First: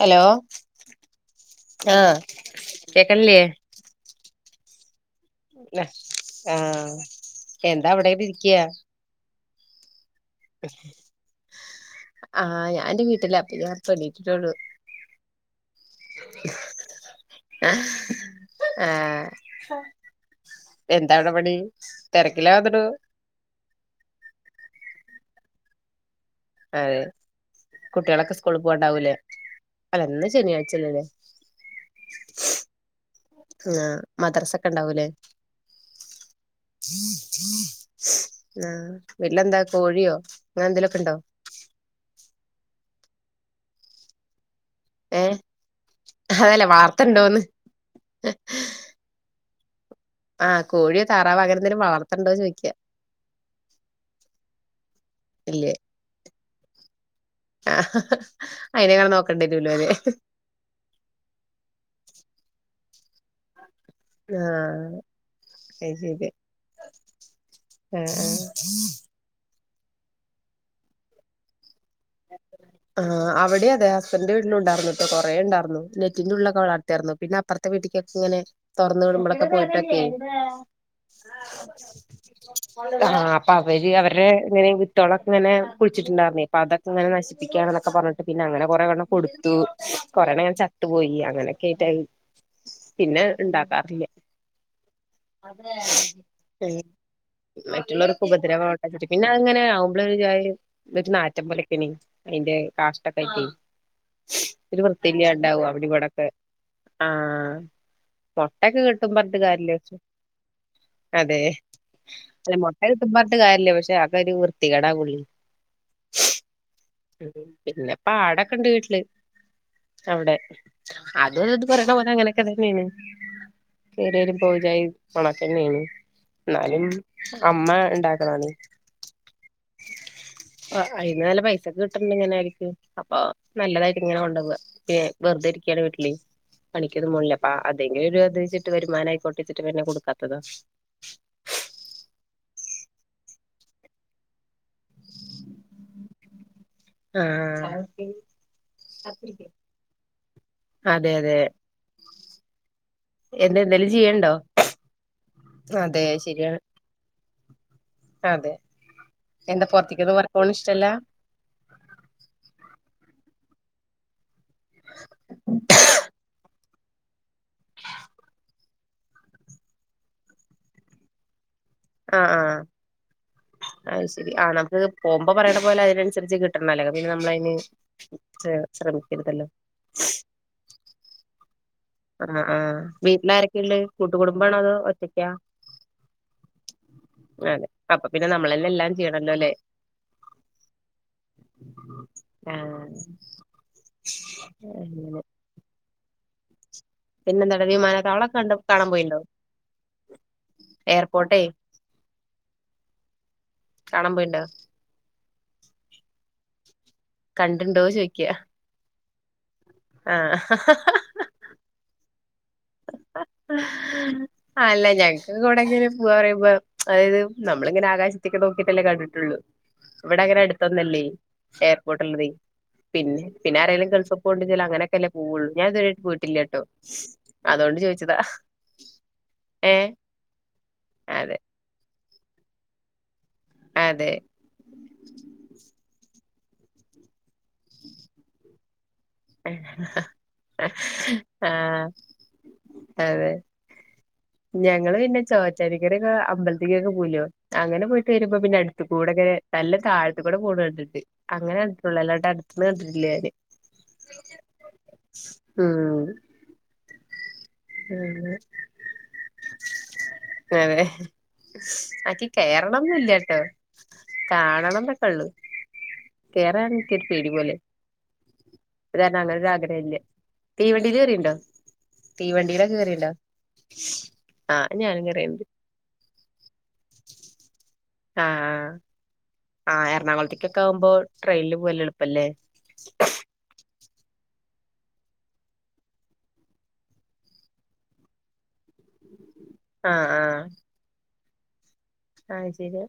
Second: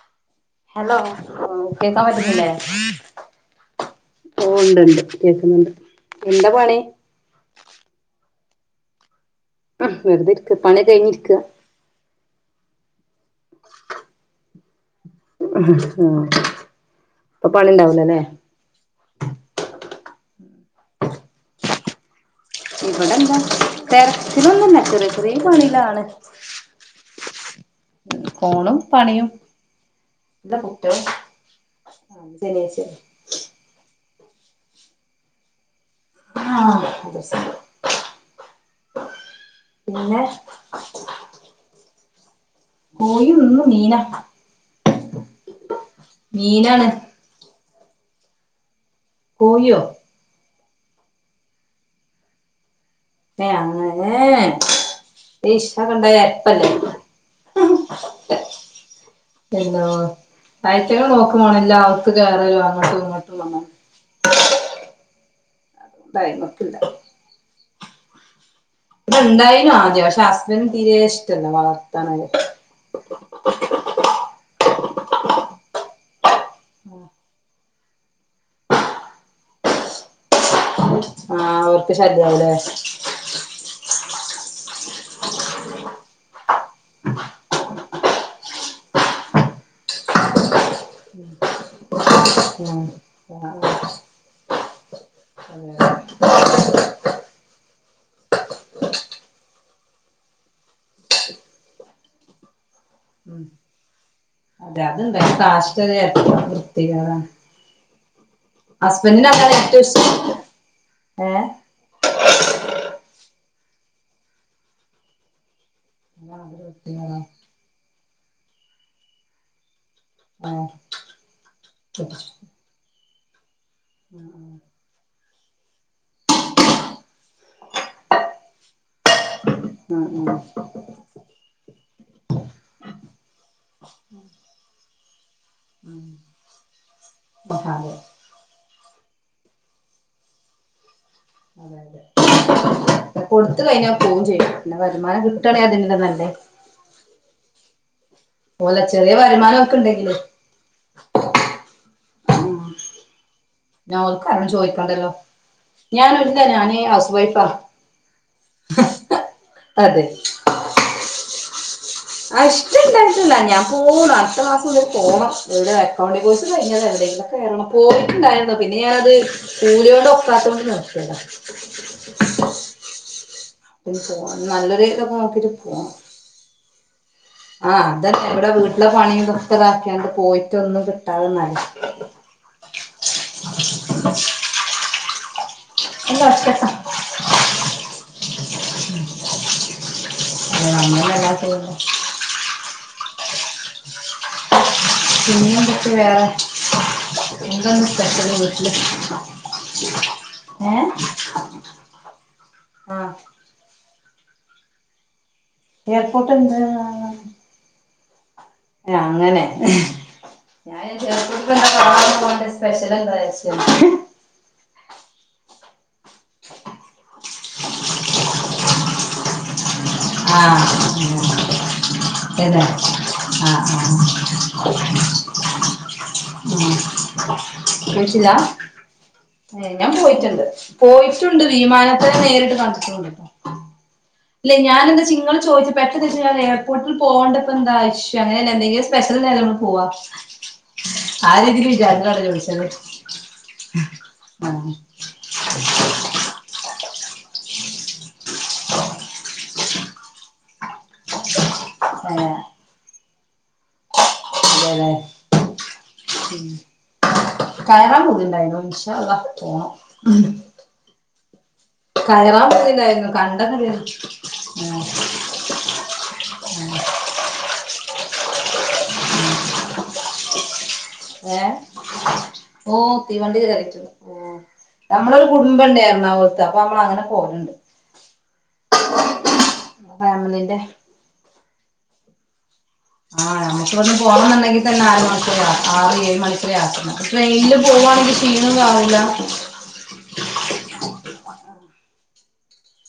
Hello hello കേക്കാൻ ആഹ് പറ്റുന്നില്ലേ? കേക്കണില്ലേ ഓ ഉണ്ട്ണ്ട് കേക്കുന്നുണ്ട് എന്താ പണി? ആഹ് എന്താ അവിടങ്ങട് ഇരിക്ക്യ വെറുതെരിക്ക പണി കഴിഞ്ഞിരിക്ക ആഹ് ഞാൻന്റെ വീ ട്ട് ലാ അപ്പൊഞാൻ ഇപ്പെണിറ്റ്റ്റൊള്ളു ആ അപ്പൊ ആഹ് പണിണ്ടാവൂല ലേ എന്താവിടെ പണി തെര ഇവിടെ എന്താ തരത്തിലൊന്നും ല്ല ചെറ്യ ചെറ്യേ പണിലാണ് അതെ ഉം കുട്ടികളൊക്കെ സ്കൂളിൽ ഫോണും പോകണ്ടാവൂലേ പണിയും അല്ല ഇന്ന് ഇല്ല കുട്ട്യൾ ശനിയാഴ്ചല്ലല്ലേ ആ ന്ന് ശനിയായ്ച്ചല്ലെ ആഹ് മദ്രസ ഒക്കെ ഉണ്ടാവു ലേ ആഹ് മദ്രസണ്ട് ആ വിട്ട്ലെന്താ കോഴിയോ പിന്നെ അങ്ങനെ എന്തേലു ഒക്കെ ഇണ്ടോ കോഴി നിന്നു മീന ഏ അ ഹല്ല വളർത്ത്ണ്ടോന്ന് കോയൊ ആഹ് കോഴിയോ താറാവൊ അങ്ങനെ എന്തെലും വളർത്ണ്ടോ ചോയിക്കാ ഏ അങ്ങനെ ഏഎ ഇഷ് ഇല്ലേ അതൊക്കണ്ടായാ പ്പല്ലേ ആഹ് അയിനേങ്ങാനും നോക്കണ്ടി വരൂലോ എല്ലോ അതെ തയചക നോക്ക പോോണ എല്ല അവക്ക് കേയറാലോ അങ്ങോട്ട് പട്ടോ ആഹ അ ശരി ഇണ്ടായിമക്കില്ല ഉം ഉ ഹ തെ പക്ഷെ ഹസ്ബൻഡറ് തീരെ ഇഷ്ടമല്ല വള ആ അവിടെ അതെ ഹസ്ബൻഡ് വീട്ടില ഉണ്ടായിന്ന കേട്ടോ കൊറെേ ഉണ്ടായിരുന്നു നെറ്റിന്റെള്ളൊക്കെ അവളത്തായിരുന്നു പിന്നെ അപ്പറ മത്തെ വീട്ടിക്കൊക്കെ ഇങ്ങനെ തുറന്ന വിടുമ്പോഴൊക്കെ പോയിട്ടൊക്കെയ ആഹ് അവർക്ക് ശല്യാവുലേ ആ ആ അപ്പൊ അവര് അവരുടെ ഇങ്ങനെയ തുളക്ക ഇങ്ങനെ കുളിച്ചിട്ടുണ്ടായിുന്നരുന്നു ഇപ്പൊ അത് അങ്ങനെ നശിപ്പിക്കാന ഒക്കെ പറഞ്ഞിട്ട് പിന്നെ അങ്ങന കൊറേണ്ണം കൊടുത്തു കൊറെേണങ്ങ ചത്തുപ പോയി അങ്ങനെ കേ ഉം പിന്നെ ഉണ്ടാക്കാറില്ല മറ്റുള്ളവർക്ക് ഉപദ്രവം പിന്നെ അങ്ങനെ ആകുമ്പോഴേ ഒരു നാറ്റം പോലെ അതിന്റെ ഉം കാഷ്ടമൊക്കെയായിട്ടേ അതെ അത് കാഷ്ടമൊക്കെ ഇട്ടാൽ വൃത്തികേടാണ് മുട്ടയൊക്കെ കിട്ടുമെന്ന് ഹസ്ബൻഡിന് പറഞ്ഞിട്ട് അതാണ് ഏറ്റവും കാര്യമില്ല ഇഷ്ടം അതെ ഏഹ് അല്ല മുട്ട കിട്ടുമെന്ന് പറഞ്ഞിട്ട് കാര്യമില്ല ഇല്ല പക്ഷെ അതൊരു വൃത്തികേടാവൂല്ലേ. [inaudible] പിന്നെ പാടാ കണ്ട് വീട്ടില് അവിടെ ആഹ് അത് ഇത് പറയണപോലെ അങ്ങനെയൊക്കെ ഉം തന്നെയാണ്. [unintelligible] ഉണക്കമീനും എന്നാലും അമ്മ ഉണ്ടാക്കണതാണ്. ആഹ് ആഹ് നിനക്ക് കിട്ടുന്നുണ്ടെങ്കിൽ എങ്ങനെയായിരിക്കും അപ്പൊ നല്ലതായിട്ട് ഇങ്ങനെ കൊണ്ടുപോകാം വെറുതെ ഇരിക്കുവാണ് വീട്ടിൽ പണികൊന്നും പോണില്ല അപ്പം അതെ അതെങ്കിലും ഒരു. [unintelligible] ഇതിട്ട് വരുമാനമായിക്കോട്ടേന്ന് വെച്ചിട്ട് പിന്നെ കൊടുക്കാത്തതാ. കൊടുത്ത് കഴിഞ്ഞാൽ പോകുകയും ചെയ്യും. പിന്നെ വരുമാനം കിട്ടണേൽ അത് നല്ല. ഉം അതുപോലെ ചെറിയ വരുമാനൊക്കെണ്ടെങ്കില് അതെ അതെ ഉം എന്ത് എന്തേലും ആർക്കും ചെയ്യണ്ടോ ആരോടും ചോയിക്കണ്ടല്ലോ അതെ ശരിയാണ് ഞാന് ഹൗസ് വൈഫാ അതെ എന്താ അതെ പൊറത്തേക്കൊന്നും വർക്കിന് പോണ ഇഷ്‌ടല്ല അ ഇഷ്‌ടല്ലാഞ്ഞിട്ടല്ല ഞാൻ പോവ്വാ. പോണം എവിടെലും അക്കൗണ്ടിംഗ് കോഴ്‌സ് എവിടെങ്കിലുംക്കെ കേറണം. പോയിട്ടുണ്ടായിരുന്നു പിന്നെ ഞാനത് കൂലികൊണ്ട് ഒക്കാത്തോണ്ട് നിർത്തിതാ. അ ആ അ പിന്നെ അത് ശരി പോണം നമുക്ക് നല്ലൊരു ഇതൊക്കെ പോവുമ്പ നോക്കിട്ട് പറയണ പോലെ പോണം അതിനനുസരിച്ച് കിട്ടണല്ലോ ആ അതന്നെ ഇവ്ടെ വീട്ട്ലെ പണീം നിർത്തലാക്കിയാണ്ട് പോയിട്ടൊന്നും അഅ് ന്ന ആഹ് ആഹ് വീട്ട്ല് ആരെക്കള്ളേ കൂട്ടുകുടുമ്പാ ണോ അതോ ഒറ്റക്കാ? എന്താ ഒച്ചപ്പാ ആണ് അപ്പ പിന്നെ നമ്മളന്നെ എല്ലാം ചെയ്യണല്ലോല്ലേ- അത് നമ്മളെല്ലാ ചെയ്യണ്ട ആ [inaudible] പിന്നെന്തുട്ട് വേറെ പിന്നെന്താടാ എന്താ ന്ന് സ്പെഷ്യല് വിമാനത്താവളൊക്കെ കണ്ട് വീട്ട്ല് കാണാൻ പോയിണ്ടോ ഏ എയർപോർട്ടേ അ കാണാൻ പോയിണ്ടോ. എയർപോർട്ട് എന്താ. കണ്ടിടുണ്ടോ ചോദിക്ക ക്യാ ന അങ്ങനെ. ഞാൻ [inaudible] സ്പെഷ്യൽ സ്പെഷ്യൽ എന്ത വെച്ചെ? അല്ല ഞങ്ങക്ക് എവിടെ എങ്ങനെ പോവാ പറയുമ്പോ അതായത് നമ്മള് ഇങ്ങനെ ആകാശത്തേക്ക് നോക്കിട്ടല്ലേ കണ്ടിട്ടുള്ളു. ഇവിടെ അങ്ങനെ ആഹ് അടുത്തൊന്നല്ലേ എയർപോർട്ട് ഉള്ളത് അതെ ആഹ് പിന്നെ പിന്നെ ആരെലും ഗൾഫ് ആഹ് പോകുടെങ്കിൽ അങ്ങനെയൊക്കെല്ലേ പോവുള്ളൂ ഞാൻ ഇതു വരെ യായിട്ടു പോയിട്ടില്ലേ കേട്ടോ അതുകൊണ്ട് ചോദിച്ച ട്ടില്ല ഞാൻ പോയിട്ടുണ്ട് അതെ പോയിട്ടുണ്ട് വിമാനാ അത് നേരിട്ട് കണ്ടിട്ടുണ്ട്. അതെ ലെ ഞാൻ എന്ത് ചോദി പെട്ടെന്ന് [unintelligible] ഞാൻ എയർപോർട്ടിൽ പോകേണ്ടപ്പോ എന്താവിശ്യ അങ്ങനെ എന്തെങ്കിലും. സ്പെഷ്യൽ നേരം കൊണ്ട് പോവാ ആ രീതിൽ ആഹ് വിചാരിച്ചാണ് ചോദിച്ചത്. അതെ ആഹ് ഞങ്ങള് പിന്നെ ചോറ്റാനിക്കര ഒക്ക അമ്പലത്തേക്കൊക്കെ കൂലോ അങ്ങനെ പോയി തരുമ്പോ പിന്നെടുത്ത കൂടെങ്ങെനെ നല്ല താഴത്തി കൂടെ പോൂണ് കണ്ടിട്ട് അങ്ങനെ ഏഹ് അടുത്തുനിന്ന് കണ്ടിട്ടില്ല ഞാൻ [inaudible] [inaudible] അതെല്ലേ ആ ഉം കയറാൻ പതിണ്ടായിരുന്നു ഇൻഷാ അള്ളാ പോണം അതെ അക്കി കയറാൻ പൂ തിണ്ടായിരുന്നു കേറണംന്നില്ലട്ടോ കണ്ട ആ കാണണം എന്നൊക്കെ ഉള്ളു ഇവർ അങ്ങനെ ആഗ്രഹമില്ലേ ഏ ഓ കേറിണ്ടോ തീവണ്ടി കേറിക്കണ് ഓ ആഹ് ഞാനും നമ്മളരു കേറിണ്ട് കുടുംബണ്ടായിരുന്ന എറണാകുളത്ത് അപ്പൊ നമ്മള് അങ്ങനെ പോകലണ്ട് ആ ആ ഫാമിലിന്റെ എറണാകുളത്തേക്കൊക്കെ ആവുമ്പോ ട്രെയിനിൽ പോവാൻ നല്ലേ എളുപ്പല്ലേ ആ അപ്പന്ന് പോണുണ്ടെങ്കിൽ തന്നെ ആര മണിക്ക ആറ് ഏഴ് മണിക്കൂയാത്ര ട്രെയിനില് പോകുവാണെങ്കിൽ ക്ഷീണവും കാണുലാ ആ ആ [inaudible] ആഴ്ചയില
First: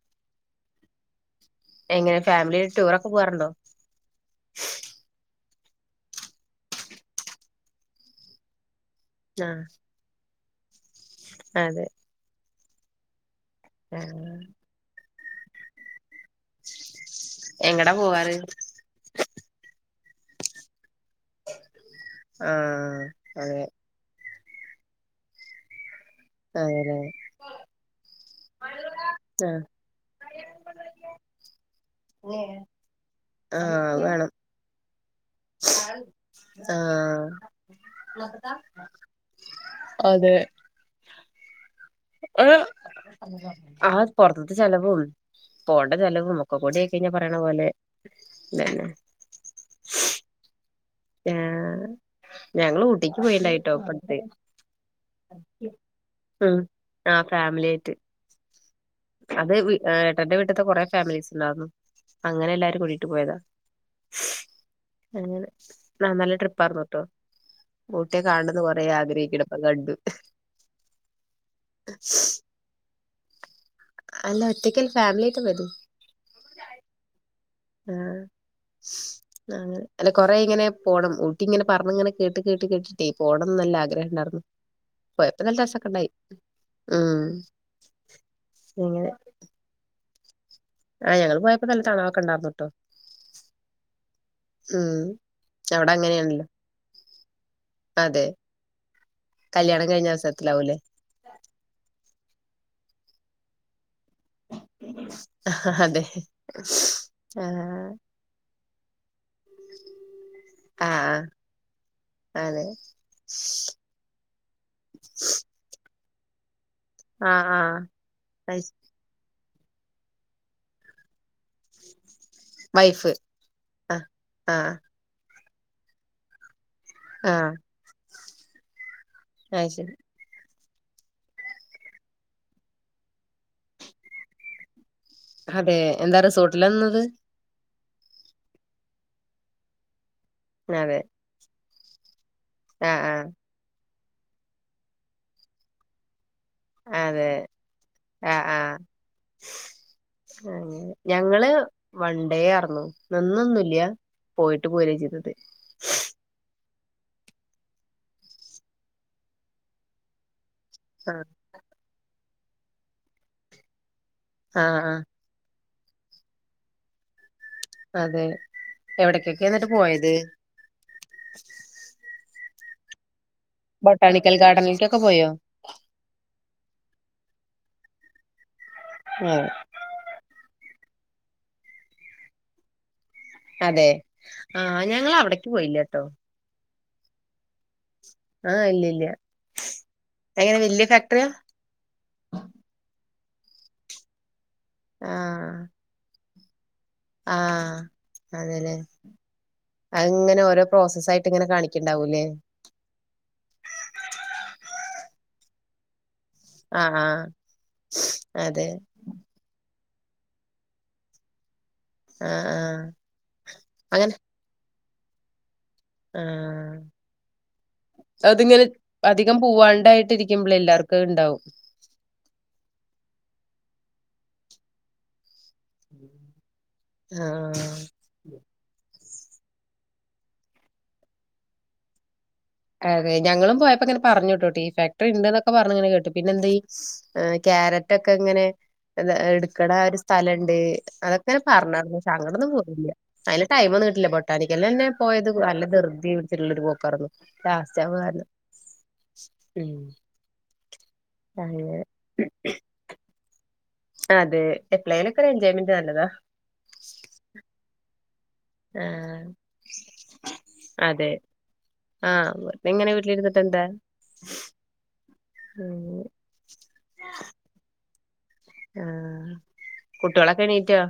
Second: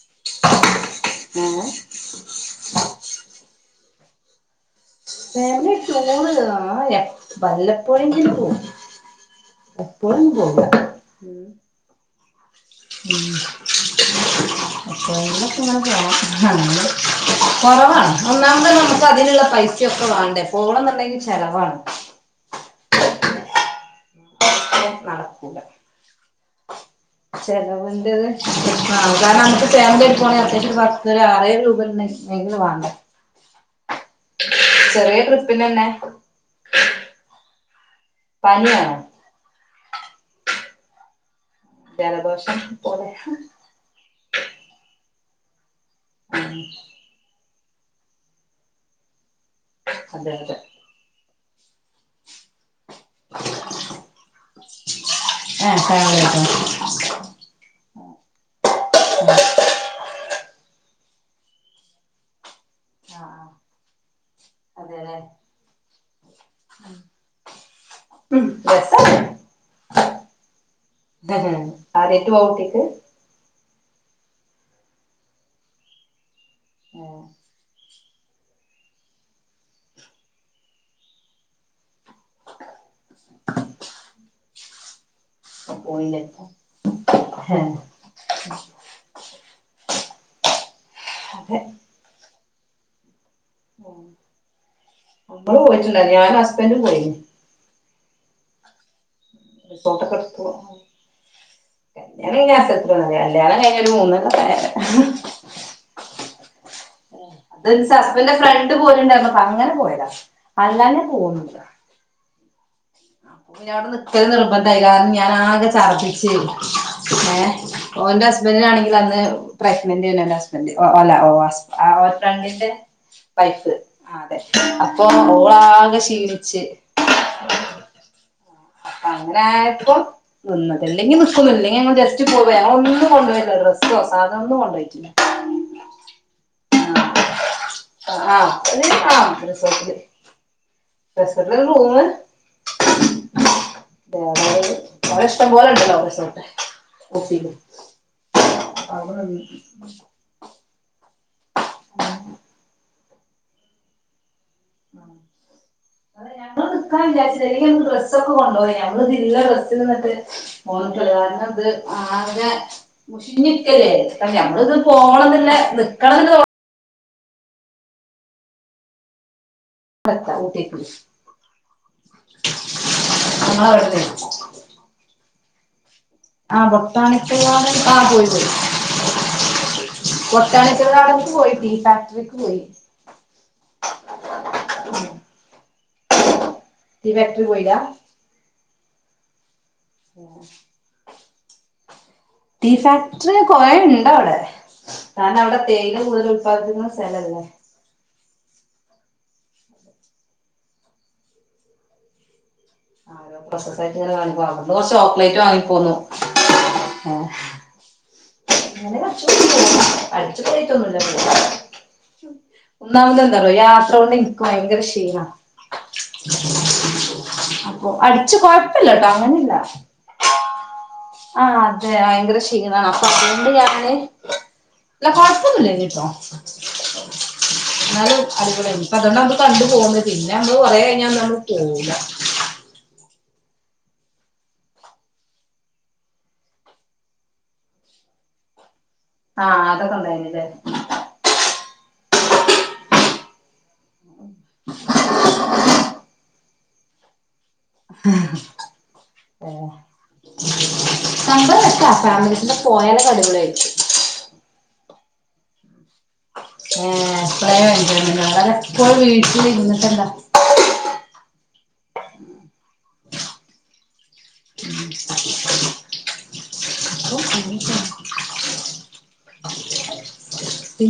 എങ്ങനെ ഫാമിലി ടൂറൊക്കെ പോവാറുണ്ടോ ഫാമിലി ടൂർ ആ വല്ലപ്പോയെങ്കിലും പോകും ആഹ് എപ്പോഴും പോ ഉം ഉം ആഹ ആണ് എങ്ങടാ കൊറവാണ് പോവാറ് ഒന്നാമത് നമുക്ക് അതിനുള്ള പൈസ വേണ്ടേ പോണം എന്നുണ്ടെങ്കിൽ ചിലവാണ് ആഹ അതെ നടക്കൂല അതെലെ ചെലവന്റെത് കാരണം ആഹ് നമുക്ക് ഫേമിലി എടുക്കണെങ്കിൽ അത്യാവശ്യം പത്ത് ആറായിരം രൂപങ്കിലും വേണം ആഹ അത് വേണം ചെറിയ ട്രിപ്പിനന്നെ ആഹ പനിയാണ് അതെ ഏ ജലദോഷം പോലെ ആ പുൊറത്ത ചലവും പോകണ്ട ചലവവുംുമൊക്ക ആഹ് കൂടി ഒക്കിഞ്ഞാ പറണ പോലെ ഇല്ല [unintelligible] അതെ അതെ ആ ഞങ്ങള് ട്ടക്ക് പോയിണ്ടായിട്ടോ ഏഹ് ഫാമിലി ആയിട്ടോ ആ ഫാമിലി ആയിട്ട് അത് ഏട്ടന്റെ വീട്ടത്തെ കൊറെ ഫാമിലീസ് ഉണ്ടുന്നു അങ്ങനെ എല്ലാരും കൂടിട്ട് പോയതാ ആഹ് അതെല്ലേ അങ്ങനെ ആ നല്ല ട്രിപ്പായിന്നട്ടോ ഊട്ടിയെ ഉം കാണന്ന് കൊറ ആഗ്രഹിക്കടപ്പ ഗണ്ടു [unintelligible] ആരറ്റു പോകട്ടേക്ക് അല്ല ഒറ്റക്കല്ല ഫാമിലിട്ട വരും ഏഹ് ആങ്ങനെ അല്ല കൊറെ ഇങ്ങനെ പോണം ഊട്ടി ഇങ്ങനെ പറഞ്ഞ ഇങ്ങനെ കേട്ട് കേട്ട് കേട്ടിട്ടേ പോണംന്ന് നല്ല ആഗ്രഹം ഉണ്ടായിരുന്നു പോയ നല്ല അപ്പൊ രസൊക്കെ ഉണ്ടായി പോയില്ലട്ടോ ഉ ഏഹ് നിങ്ങെ [unintelligible] ആഹ ഞങ്ങള്ൾ അതെ പോയപ്പോ നല്ല തണൊക്കെ ഇണ്ടാവന്നട്ടോ ഉം നമ്മള് അവിടെ പോയിട്ടില്ല ഞൻ അങ്ങനെയാണല്ലോ ഹസ്ബൻഡും പോയിു കല്ല്യാണം കഴിഞ്ഞ അവസരത്തിലാവൂലേ കല്യാണം [unintelligible] കല്യാണം കഴിഞ്ഞ് ഒരു മൂന്ന്‌ അ ഹ അതെ ആ [unintelligible] ഹസ്ബറ്റിന്റെ ഫ്രണ്ട് പോയി ണ്ടായിരുന്നു അപ്പ അങ്ങനെ പോയതാ ആ ആ അല്ലാതെ ഞാൻ പോകുന്നുല്ല അതെ പിന്നെവിടെ നിക്കൽ നിർബന്ധമായി കാരണം ഞാൻ ആകെ ചർദി ശെരി ആ ഏ ആ ഓന്റെ ഹസ്ബന്റിനാണെങ്കിൽ അന്ന് പ്രക്നന്റ്നായിന്നു എന്റെ ഹസ്ബന്റ് അല്ല ഓ ഹസ് ആ ഹസ് ഫ്രണ്ടിന്റെ വൈഫ് വൈഫ് ആ അതെ അപ്പൊ ഓളാകെ ക്ഷീണിച്ച് ആ അപ്പൊ അങ്ങനെ അത് ശരി ആയപ്പം നിന്നത് അല്ലെങ്കിൽ നിക്കൊന്നുല്ല ഇല്ലങ്കിൽ ജസ്റ്റ് പോ ഞങ്ങൾ ഒന്നും കൊണ്ട് പോയില്ല ഡ്രസ്സോ സാധനോ ഒന്നും കൊണ്ട്പോയിട്ടില്ല അതെ എന്താ റിസോർട്ടിലാനിന്നത് ആ ആ റിസോട്ടില് അതെ റൂമ് അ ആ [unintelligible] അവിടെ ഇഷ്ടം പോലണ്ടല്ലോ റിസോട്ട് [inaudible] അതെ ആ ആ അങ്ങനെ ഞങ്ങള് വൺണ്ടേ ആർന്നു നന്നൊന്നുംല്ല പോയിട്ട് പോരാ ചെയ്തത് നമ്മള് ന നിക്കാനില്ല ച ഡ്രസ് ഒക്കെ കൊണ്ടുപോയി നമ്മൾ ഇല്ല ഡ്രസ്സിൽ നിട്ട് പോയിട്ടുള്ളത് ആ കാരണം അത് ആ അ മുഷിഞ്ഞിരിക്കല്ലേ അ ആ ഞമ്മളിത് ആ പോകണം എന്നില്ല കണങ്ക അതെ എവിടക്ക എന്നിട്ട് പോയത് എത്താ ഊട്ടിക്ക് നമ്മളവിടെ ബൊട്ടാണിക്കൽ ഗാർഡനിലേക്കൊക്കെ പോയോ ആ ബോട്ടാണികൽ ഗാർഡനിൽ ആ പോയി പോയി ഉം [inaudible] അതെ ആഞങ്ങ അവിടേക്ക് പോയില്ലേ ട്ടോ ടീ ഫാക്ടറി പോയില്ല ആ ഇല്ല ഇല്ല എങ്ങനെ വല്യ ഫാക്ടറിയാ ടീ ഫാക് റ്ററി കുറെഉണ്ടവിടെ ആ ഞാൻ അവിടെ തേയില കൂടുതലും പ്പതിന്നു ആ അതെ ല്ലേ അതിങ്ങനെ ഓരോ പ്രോസസായിട്ട് ഇങ്ങനെ കാണിക്കണ്ടാവൂല്ലേ ആ പ്രോസസായിട്ട് ഇങ്ങനെ കാണിക്കും [unintelligible] ചോക്ലേറ്റ് വാങ്ങിപ്പോന്നു ആ ആ അതെ [unintelligible] അടിച്ചു പോയിട്ടൊന്നില്ല [unintelligible] ആഹ് ആഹ് ഒന്നാമത് എന്താറിയോ യാത്ര കൊണ്ട് അങ്ങനെ എനിക്ക് ഭയങ്കര ക്ഷീ ട്ടീനാ ആഹ് അപ്പൊ അടിച്ച് അതിങ്ങനെ കൊഴപ്പില്ലട്ടോ അധികം അങ്ങനില്ല പൂവാണ്ടായിട്ടിരിക്കുമ്പളെ എല്ലാർക്കും ആ അത്ണ്ടാവും അതെ ഭയങ്കര ക്ഷീണാണോ ഉണ്ട് ഞാന് ഇല്ല കൊ യപ്പോന്നൂല്ലെന്നു ട്ടോ ആഹ് എന്നാലും അടിപൊളിയാരുന്നു അപ്പ അതുകൊണ്ട് നമ്മള് കണ്ടു പോകുന്നത് പിന്നെ നമ്മ കൊറെ കഴിഞ്ഞ നമ്മള് പോകുല്ല അതെ ഞങ്ങളും പോയപ്പോ ഇങ്ങനെ പറഞ്ഞുട്ടോ ടീ ഫാക്ടറിണ്ട് ന്നൊക്കെ പറഞ്ഞു ഇങ്ങനെ കേട്ടു പിന്നെന്തെ ക്യാരറ്റ് ഒക്കെ ഇങ്ങനെ ആ എടുക്കട ഒരു അതൊക്കെ സ്ഥലംണ്ട് ഉണ്ടായിനില്ലേ അതൊക്കെങ്ങനെ പറഞ്ഞ പശ് അങ്ങട്ടന്നും പോയില്ല. അയിന് ടൈം ഒന്നും കിട്ടില്ല ബ തടിക്കല്ലെന്നെ പോയത് അല്ല ദൃ ജീവിതത്തിലുള്ളരു പോക്കാറുന്നു ലാസ്റ്റാവാർന്ന് ഉം സമ്പളം അങ്ങനെ [unintelligible] ഫാമിലീസിന്റെ പോയാലൊക്കെ അടിപൊളി ആയിരിക് അതെ എപ്പ്ളേലൊക്കൊരു എൻജോയ്മെന്റ് നല്ലതാ ഏ പ്പളേ വണ്ട്യന്ന് [unintelligible] ആഹ് വീട്ടിലിര്ന്നിട്ടന്താ ആ വെർതെങ്ങനെ വീട്ടിലിരുന്നിട്ട് എന്താ ആ ആ കുട് കുട്ടികളൊക്കെ എണീറ്റോ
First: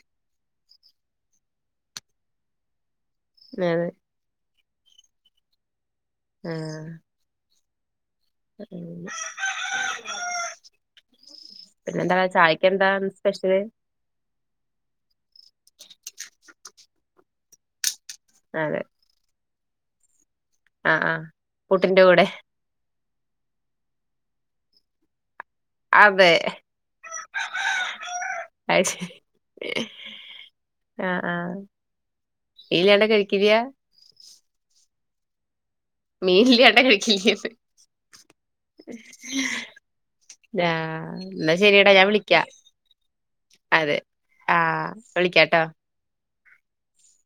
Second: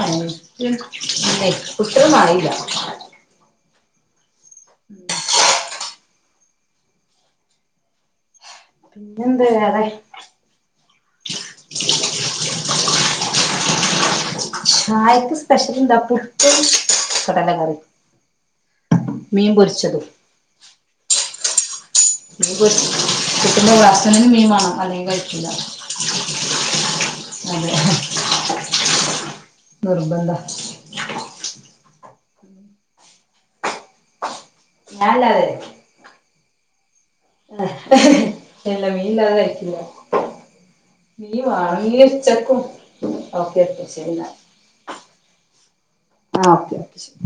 ആ [unintelligible] മാറില്ല അതെയതെ ആ പിന്നെ എന്ത് വേറെ പിന്നെ എന്താ ചായക്ക് എന്താ സ്പെഷ്യല് ചായക്ക് സ്പെഷ്യൽ എന്താ പുട്ട് കടല കറി അതെ മീൻ പൊരിച്ചതും ച്ചതും ആഹ് ആഹ് പുട്ടിന്റെ കൂടെ കുട്ടീന്റെ [unintelligible] മീൻ വേണം അല്ലെങ്കിൽ അതെ അതെ അത് ശരി നിർബന്ധ ആഹ് ആഹ് മീനില്ലാണ്ട് കഴിക്കില്ലയാ ഞാനല്ല അത് മീനില്ലാണ്ട് കഴിക്കില്ല ആഹ് ഇല്ല മീൻ ഇല്ലാതെ കഴിക്കില്ല ആഹ് മീൻ എന്നാ ശരിയടാ ഞാൻ വിളിക്കാം വാങ്ങിച്ചേക്കും ഓക്കെ ഓക്കെ അതെ ശരി എന്നാ ആഹ് വിളിക്കാട്ടോ ആഹ് ഓക്കെ ശരി